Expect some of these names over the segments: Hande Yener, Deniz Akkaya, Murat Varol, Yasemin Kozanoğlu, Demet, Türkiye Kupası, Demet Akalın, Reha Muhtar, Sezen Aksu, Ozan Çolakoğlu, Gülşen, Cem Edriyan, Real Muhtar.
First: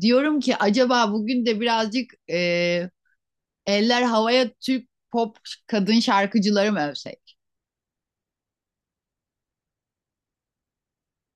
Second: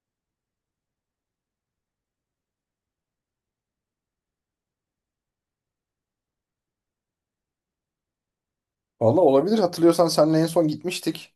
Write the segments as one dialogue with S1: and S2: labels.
S1: Diyorum ki acaba bugün de birazcık eller havaya Türk pop kadın şarkıcıları mı övsek?
S2: Valla olabilir. Hatırlıyorsan seninle en son gitmiştik.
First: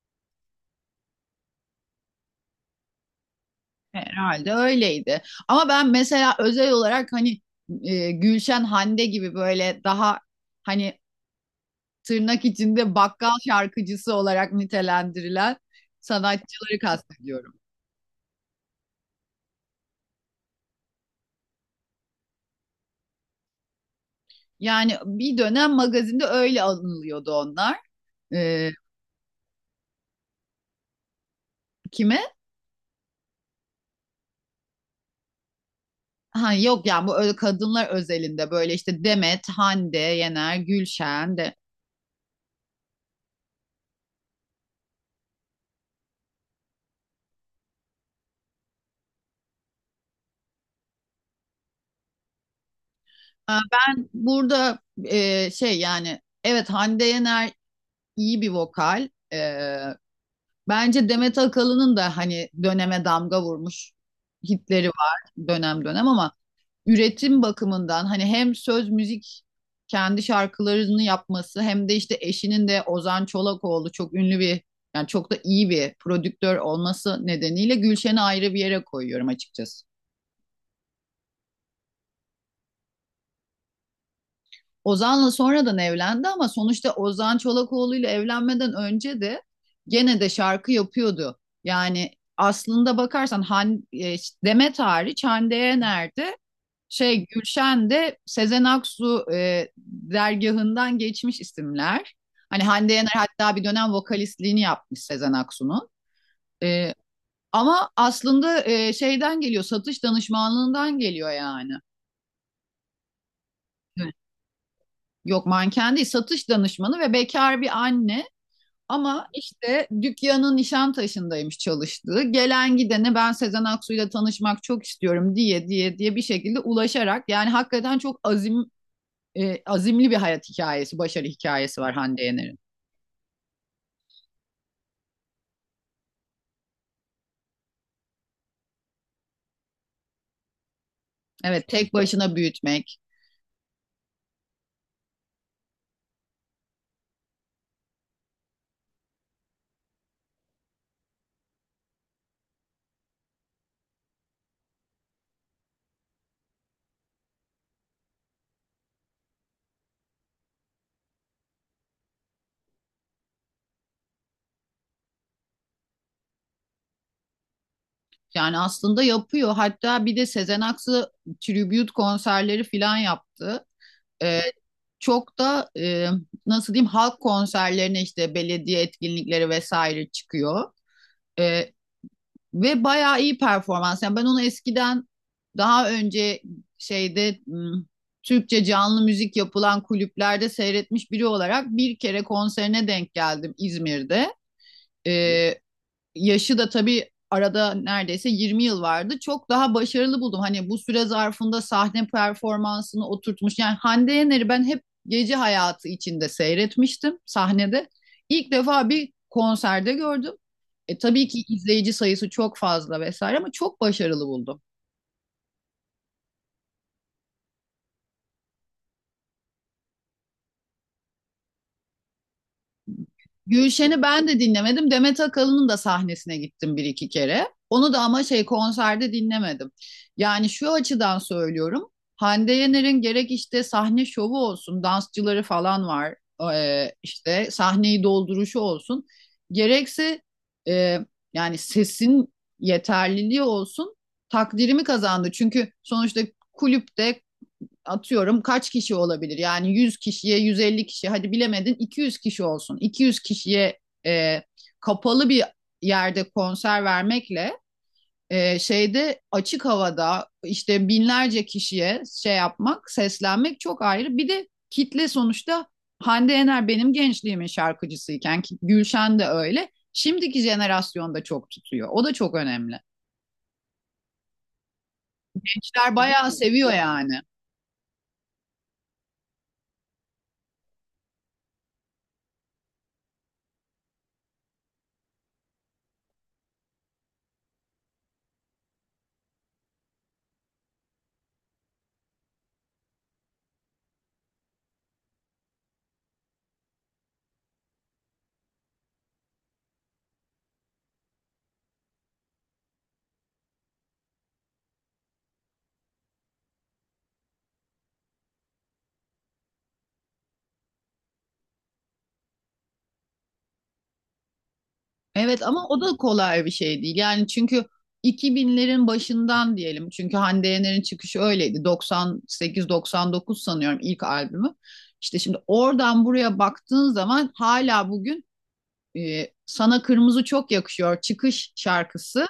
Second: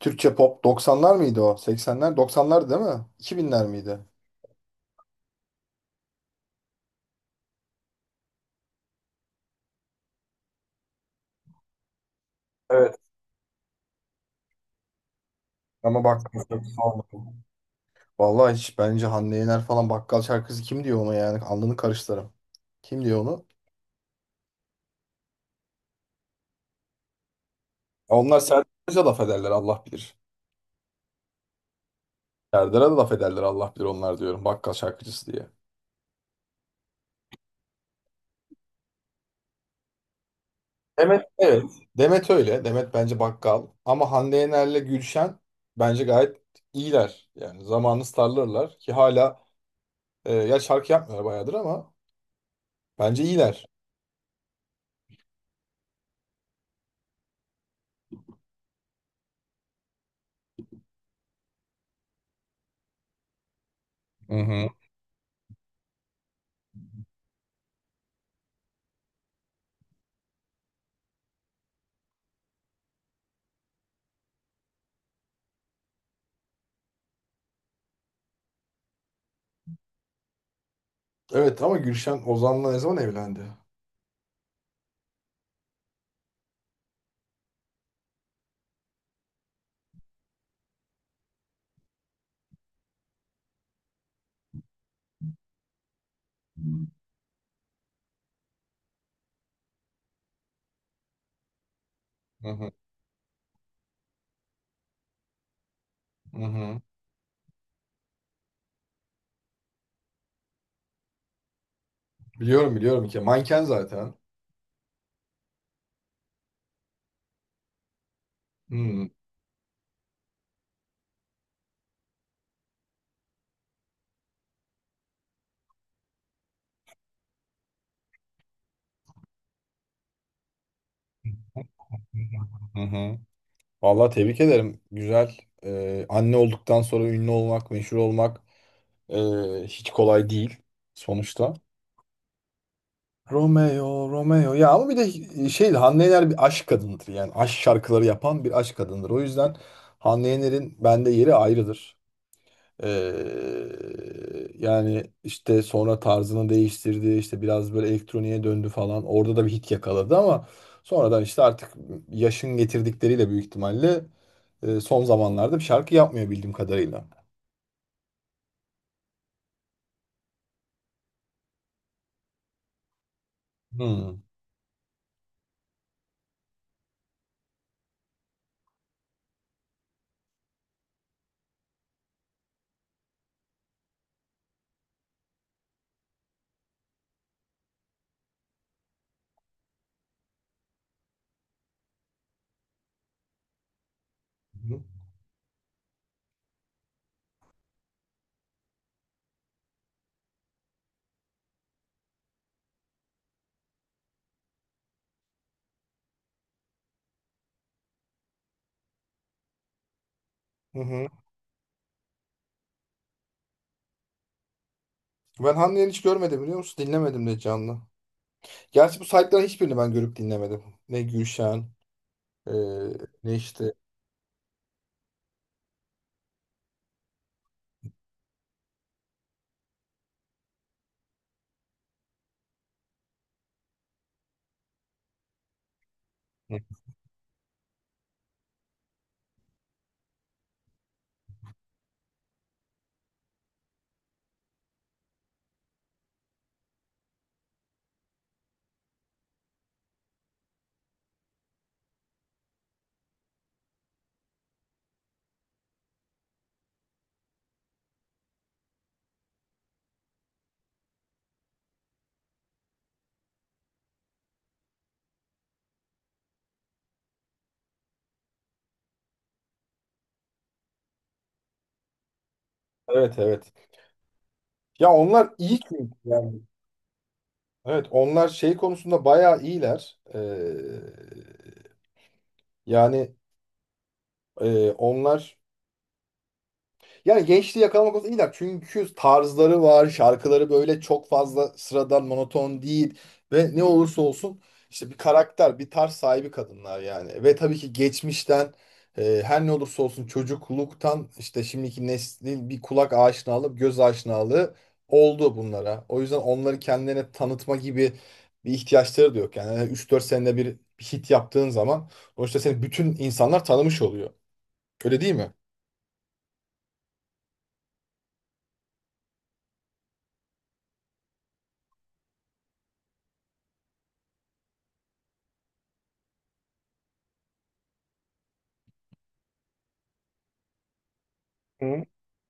S2: Türkçe pop 90'lar mıydı o? 80'ler 90'lar değil mi? 2000'ler miydi?
S1: Herhalde öyleydi. Ama ben mesela özel olarak Gülşen Hande gibi böyle daha hani tırnak içinde
S2: Evet.
S1: bakkal şarkıcısı olarak nitelendirilen
S2: Ama bak.
S1: sanatçıları kastediyorum.
S2: Vallahi hiç bence Hande Yener falan bakkal şarkısı, kim diyor onu yani? Alnını karıştırırım. Kim diyor onu?
S1: Yani bir dönem magazinde öyle anılıyordu onlar.
S2: Ya onlar Serdar'a
S1: E,
S2: Azize laf ederler Allah bilir.
S1: kime?
S2: Serdar'a da laf ederler Allah bilir onlar, diyorum bakkal şarkıcısı diye.
S1: Ha yok, yani bu öyle kadınlar özelinde, böyle işte Demet, Hande, Yener,
S2: Demet.
S1: Gülşen de.
S2: Evet. Demet öyle. Demet bence bakkal. Ama Hande Yener'le Gülşen bence gayet iyiler. Yani zamanı starlarlar ki hala, ya şarkı yapmıyor bayağıdır ama bence
S1: Ha,
S2: iyiler.
S1: ben burada yani evet, Hande Yener iyi bir vokal. Bence Demet Akalın'ın da hani döneme damga vurmuş
S2: Hı hı.
S1: hitleri var dönem dönem, ama üretim bakımından hani hem söz müzik kendi şarkılarını yapması, hem de işte eşinin de Ozan Çolakoğlu çok ünlü bir, yani çok da iyi bir prodüktör olması nedeniyle Gülşen'i ayrı bir yere koyuyorum açıkçası.
S2: Evet ama Gülşen Ozan'la ne zaman evlendi?
S1: Ozan'la sonradan evlendi ama sonuçta Ozan Çolakoğlu ile evlenmeden önce de gene de şarkı yapıyordu. Yani aslında bakarsan Demet hariç Hande Yener'de, Gülşen de Sezen Aksu dergahından geçmiş isimler.
S2: Hı
S1: Hani
S2: hı.
S1: Hande Yener hatta bir dönem vokalistliğini yapmış Sezen Aksu'nun.
S2: Hı hı.
S1: E, ama aslında e, şeyden geliyor, satış danışmanlığından geliyor yani.
S2: Biliyorum, biliyorum ki manken zaten.
S1: Evet. Yok manken değil, satış danışmanı ve bekar bir anne.
S2: Hmm.
S1: Ama işte dükkanın Nişantaşı'ndaymış çalıştığı. Gelen gidene ben Sezen Aksu'yla tanışmak çok istiyorum diye diye diye bir şekilde ulaşarak yani hakikaten çok azimli bir hayat hikayesi, başarı hikayesi var Hande Yener'in.
S2: Hı hı. Vallahi tebrik ederim. Güzel. Anne olduktan sonra ünlü olmak, meşhur olmak ee, hiç kolay değil sonuçta.
S1: Evet, tek başına büyütmek.
S2: Romeo, Romeo. Ya ama bir de şey, Hande Yener bir aşk kadındır. Yani aşk şarkıları yapan bir aşk kadındır. O yüzden Hande Yener'in bende yeri ayrıdır. Ee, yani işte sonra tarzını değiştirdi, işte biraz böyle elektroniğe döndü falan, orada da bir hit yakaladı ama sonradan işte artık yaşın getirdikleriyle büyük ihtimalle son zamanlarda bir şarkı yapmıyor bildiğim kadarıyla.
S1: Yani aslında yapıyor. Hatta bir de Sezen Aksu tribute konserleri falan yaptı.
S2: Hmm.
S1: Ee, çok da nasıl diyeyim, halk konserlerine, işte belediye etkinlikleri vesaire çıkıyor. Ee, Ve bayağı iyi performans. Yani ben onu eskiden, daha önce, şeyde m, Türkçe canlı müzik yapılan kulüplerde seyretmiş biri olarak bir kere konserine denk geldim İzmir'de. Ee, yaşı da tabii arada neredeyse 20 yıl vardı. Çok daha başarılı buldum. Hani bu süre zarfında sahne performansını oturtmuş. Yani Hande Yener'i ben hep gece hayatı içinde seyretmiştim sahnede. İlk defa bir konserde gördüm.
S2: Hı
S1: E,
S2: hı.
S1: tabii ki izleyici sayısı çok fazla vesaire ama çok başarılı buldum.
S2: Ben Haniye'ni hiç görmedim, biliyor musun? Dinlemedim de canlı. Gerçi bu saytların hiçbirini ben görüp dinlemedim. Ne Gülşen, e, ne işte.
S1: Gülşen'i ben de dinlemedim. Demet Akalın'ın da sahnesine gittim bir iki kere. Onu da ama şey konserde dinlemedim. Yani şu açıdan söylüyorum. Hande Yener'in gerek işte sahne şovu olsun, dansçıları falan var.
S2: Hı.
S1: İşte sahneyi dolduruşu olsun, gerekse e, yani sesin yeterliliği olsun, takdirimi kazandı. Çünkü sonuçta kulüpte atıyorum kaç kişi olabilir? Yani 100 kişiye, 150 kişi, hadi bilemedin 200 kişi olsun. 200 kişiye e, kapalı bir yerde konser vermekle, şeyde açık havada işte binlerce kişiye şey yapmak, seslenmek çok ayrı. Bir de kitle sonuçta Hande Yener benim gençliğimin şarkıcısıyken Gülşen de öyle. Şimdiki jenerasyonda çok tutuyor. O da çok önemli.
S2: Evet, evet. Ya onlar iyi ki.
S1: Gençler bayağı seviyor yani.
S2: Evet, onlar şey konusunda bayağı iyiler. Yani e, onlar Yani gençliği yakalamak konusunda iyiler. Çünkü tarzları var, şarkıları böyle çok fazla sıradan, monoton değil. Ve ne olursa olsun işte bir karakter, bir tarz sahibi kadınlar yani. Ve tabii ki geçmişten, her ne olursa olsun çocukluktan işte şimdiki neslin bir kulak aşinalığı, göz aşinalığı oldu bunlara. O yüzden onları kendilerine tanıtma gibi bir ihtiyaçları da yok. Yani üç dört senede bir hit yaptığın zaman sonuçta seni bütün insanlar tanımış oluyor. Öyle değil mi?
S1: Evet, ama o da kolay bir şey değil. Yani çünkü 2000'lerin başından diyelim. Çünkü Hande Yener'in çıkışı öyleydi. 98-99 sanıyorum ilk albümü. İşte şimdi oradan buraya baktığın zaman hala bugün Sana Kırmızı Çok Yakışıyor çıkış
S2: Hı,
S1: şarkısı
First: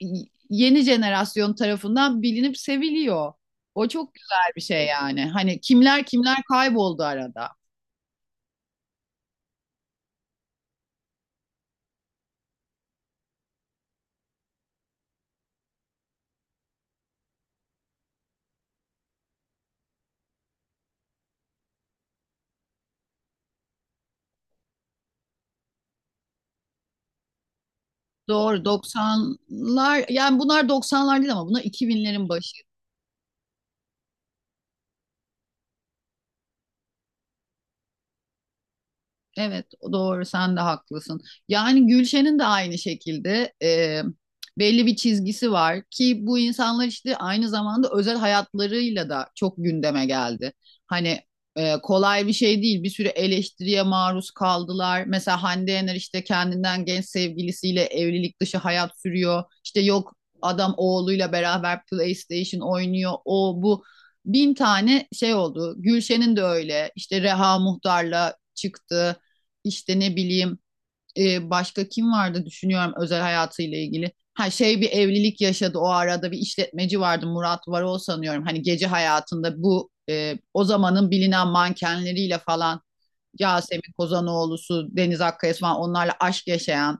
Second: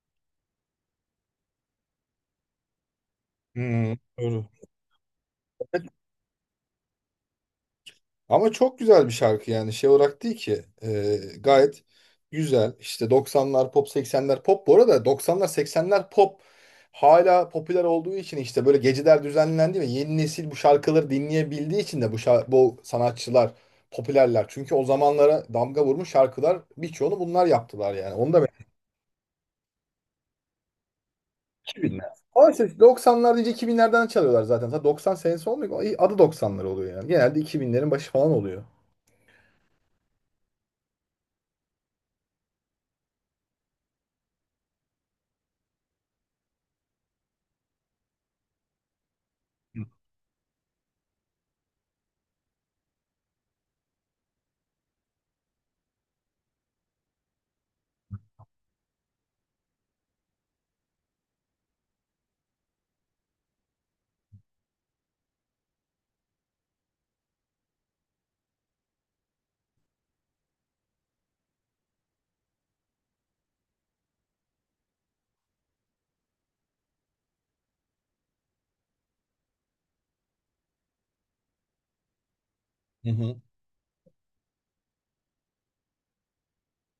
S1: yeni jenerasyon tarafından bilinip seviliyor. O
S2: hı,
S1: çok
S2: doğru.
S1: güzel bir şey yani. Hani kimler kimler kayboldu arada.
S2: Ama çok güzel bir şarkı yani, şey olarak değil ki. Gayet güzel işte, 90'lar pop, 80'ler pop, bu arada 90'lar 80'ler pop hala popüler olduğu için işte böyle geceler düzenlendi ve yeni nesil bu şarkıları dinleyebildiği için de bu sanatçılar popülerler. Çünkü o zamanlara damga vurmuş şarkılar, birçoğunu bunlar yaptılar, yani onu da ben...
S1: Doğru, 90'lar, yani bunlar 90'lar değil ama bunlar
S2: 2000'ler.
S1: 2000'lerin başı.
S2: Oysa 90'lar deyince 2000'lerden çalıyorlar zaten. Zaten 90 senesi olmuyor. Adı 90'lar oluyor yani. Genelde 2000'lerin başı falan oluyor.
S1: Evet, doğru, sen de haklısın. Yani Gülşen'in de aynı şekilde belli bir çizgisi var ki bu insanlar işte aynı zamanda özel hayatlarıyla da çok gündeme geldi. Hani kolay bir şey değil. Bir sürü eleştiriye maruz kaldılar. Mesela Hande Yener işte kendinden genç sevgilisiyle evlilik dışı hayat sürüyor, İşte yok adam oğluyla beraber PlayStation oynuyor. O bu bin tane şey oldu. Gülşen'in de öyle. İşte Reha Muhtar'la çıktı, işte ne bileyim, başka kim vardı düşünüyorum özel hayatıyla ilgili. Ha şey, bir evlilik yaşadı o arada, bir işletmeci vardı, Murat Varol sanıyorum. Hani gece hayatında bu o zamanın bilinen mankenleriyle falan,
S2: Hı hı.
S1: Yasemin Kozanoğlu'su, Deniz Akkaya'sı falan, onlarla aşk yaşayan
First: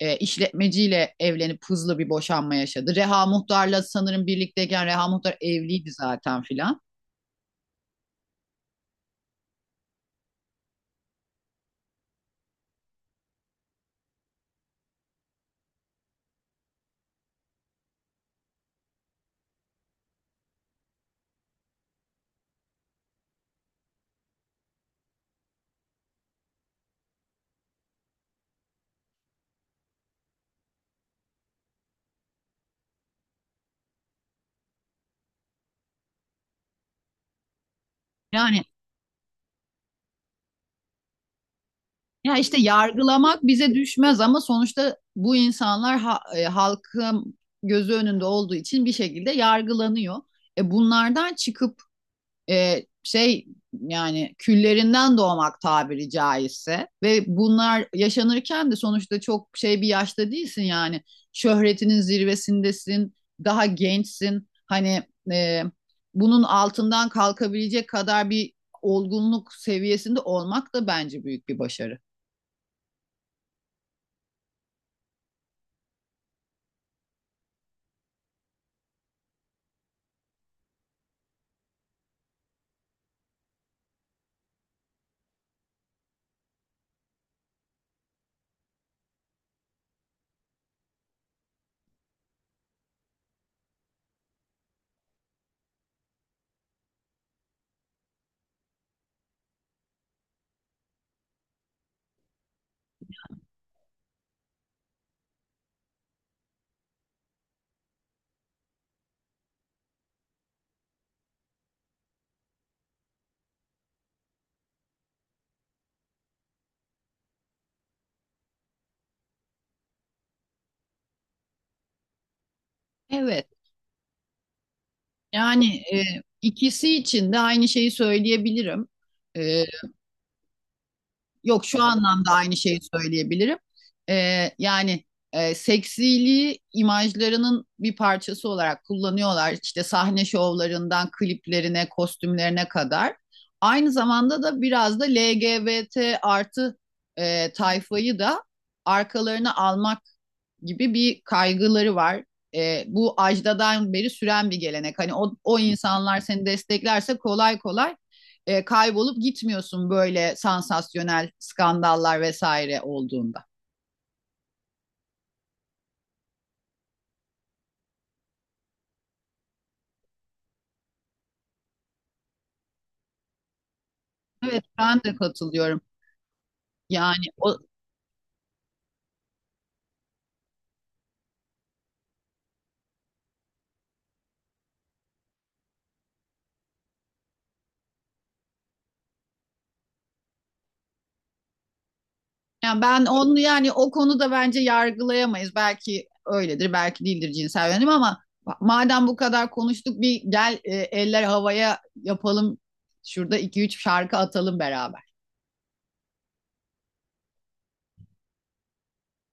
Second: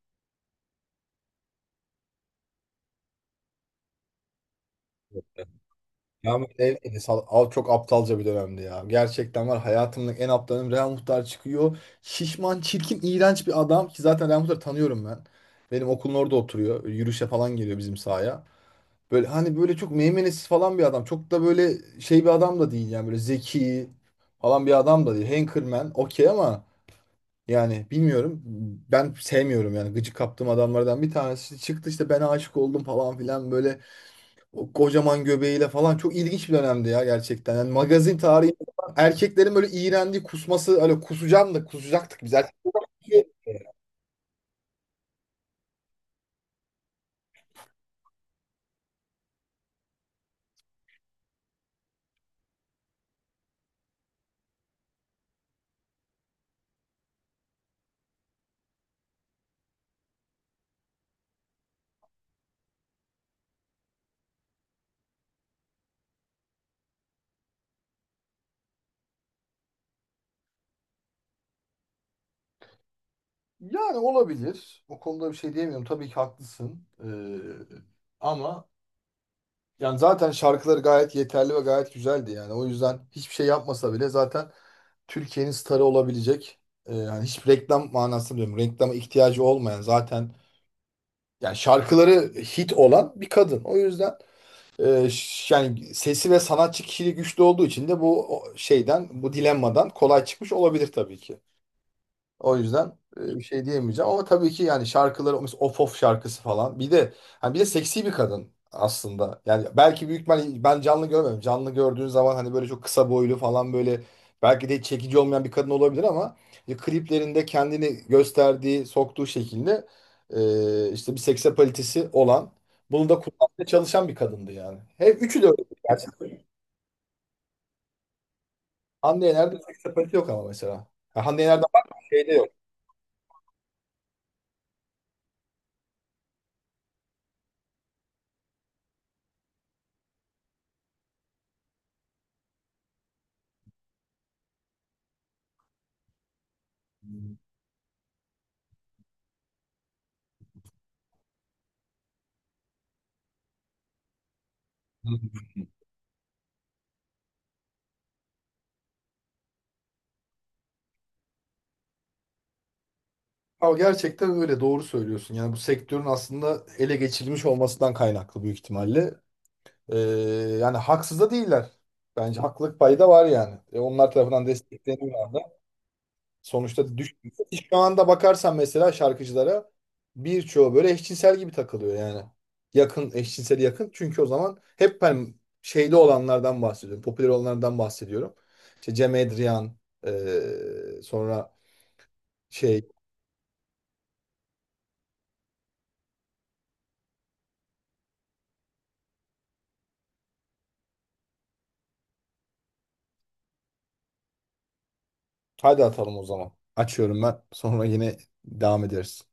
S1: işletmeciyle evlenip hızlı bir boşanma yaşadı. Reha Muhtar'la sanırım birlikteyken Reha Muhtar evliydi
S2: Real
S1: zaten
S2: Madrid
S1: filan.
S2: evdeydi. Çok aptalca bir dönemdi ya. Gerçekten var hayatımın en aptalım. Real Muhtar çıkıyor. Şişman, çirkin, iğrenç bir adam ki zaten Real Muhtar'ı tanıyorum ben. Benim okulun orada oturuyor. Yürüyüşe falan geliyor bizim sahaya. Böyle hani böyle çok meymenesiz falan bir adam. Çok da böyle şey bir adam da değil yani, böyle zeki falan bir adam da değil. Hankerman okey ama yani bilmiyorum. Ben sevmiyorum, yani gıcık kaptığım adamlardan bir tanesi. İşte çıktı işte, ben aşık oldum falan filan, böyle o kocaman göbeğiyle falan, çok ilginç bir dönemdi ya gerçekten. Yani magazin tarihi,
S1: Yani
S2: erkeklerin böyle iğrendiği kusması, öyle kusacağım da kusacaktık biz
S1: ya
S2: erkek.
S1: işte yargılamak bize düşmez ama sonuçta bu insanlar halkın gözü önünde olduğu için bir şekilde yargılanıyor. E, bunlardan çıkıp e, şey yani küllerinden doğmak tabiri caizse, ve bunlar yaşanırken de sonuçta çok şey bir yaşta değilsin, yani şöhretinin zirvesindesin, daha gençsin, hani e, bunun altından kalkabilecek kadar bir olgunluk seviyesinde olmak da bence büyük bir başarı.
S2: Yani olabilir. O konuda bir şey diyemiyorum. Tabii ki haklısın. Ama yani zaten şarkıları gayet yeterli ve gayet güzeldi yani. O yüzden hiçbir şey yapmasa bile zaten Türkiye'nin starı olabilecek. Yani hiç reklam manası diyorum. Reklama ihtiyacı olmayan zaten, yani şarkıları hit olan bir kadın. O yüzden... Yani sesi ve sanatçı kişiliği güçlü olduğu için de bu şeyden, bu dilemmadan kolay çıkmış olabilir tabii ki. O yüzden bir şey diyemeyeceğim ama tabii ki yani şarkıları, mesela Of Of şarkısı falan. Bir de hani, bir de seksi bir kadın aslında. Yani belki büyük, ben canlı görmedim. Canlı gördüğün zaman hani böyle çok kısa boylu falan, böyle belki de hiç çekici olmayan bir kadın olabilir ama işte kliplerinde kendini gösterdiği, soktuğu şekilde işte bir seks apalitesi olan, bunu da
S1: Evet,
S2: kullanmaya çalışan bir kadındı yani. Hep üçü de öyle
S1: yani e,
S2: gerçekten.
S1: ikisi için de aynı şeyi söyleyebilirim.
S2: Hande Yener'de
S1: E,
S2: seks apaliti yok ama mesela. Ha, Hande Yener'de
S1: yok
S2: var
S1: şu
S2: mı?
S1: anlamda
S2: Şeyde
S1: aynı şeyi söyleyebilirim. Ee, yani seksiliği imajlarının bir parçası olarak kullanıyorlar. İşte sahne şovlarından kliplerine, kostümlerine kadar. Aynı zamanda da biraz da LGBT artı tayfayı da arkalarına almak gibi bir kaygıları var. E, bu ajdadan beri süren bir gelenek. Hani
S2: yok.
S1: o insanlar seni desteklerse kolay kolay kaybolup gitmiyorsun, böyle sansasyonel skandallar vesaire olduğunda.
S2: Ama gerçekten öyle, doğru söylüyorsun. Yani bu sektörün aslında ele geçirilmiş olmasından kaynaklı büyük ihtimalle. Ee, yani haksız da değiller. Bence haklılık payı da var yani. Onlar tarafından
S1: Evet, ben de
S2: destekleniyorlar da.
S1: katılıyorum.
S2: Sonuçta
S1: Yani
S2: düşmüyor.
S1: o
S2: Şu anda bakarsan mesela şarkıcılara, birçoğu böyle eşcinsel gibi takılıyor yani. Yakın, eşcinseli yakın. Çünkü o zaman hep ben şeyli olanlardan bahsediyorum. Popüler olanlardan bahsediyorum. İşte Cem Edriyan, sonra
S1: yani
S2: şey.
S1: ben onu, yani o konuda bence yargılayamayız. Belki öyledir, belki değildir cinsel yönelim, ama madem bu kadar konuştuk bir gel eller havaya yapalım. Şurada iki üç şarkı atalım beraber.
S2: Hadi atalım o zaman. Açıyorum ben. Sonra yine devam ederiz.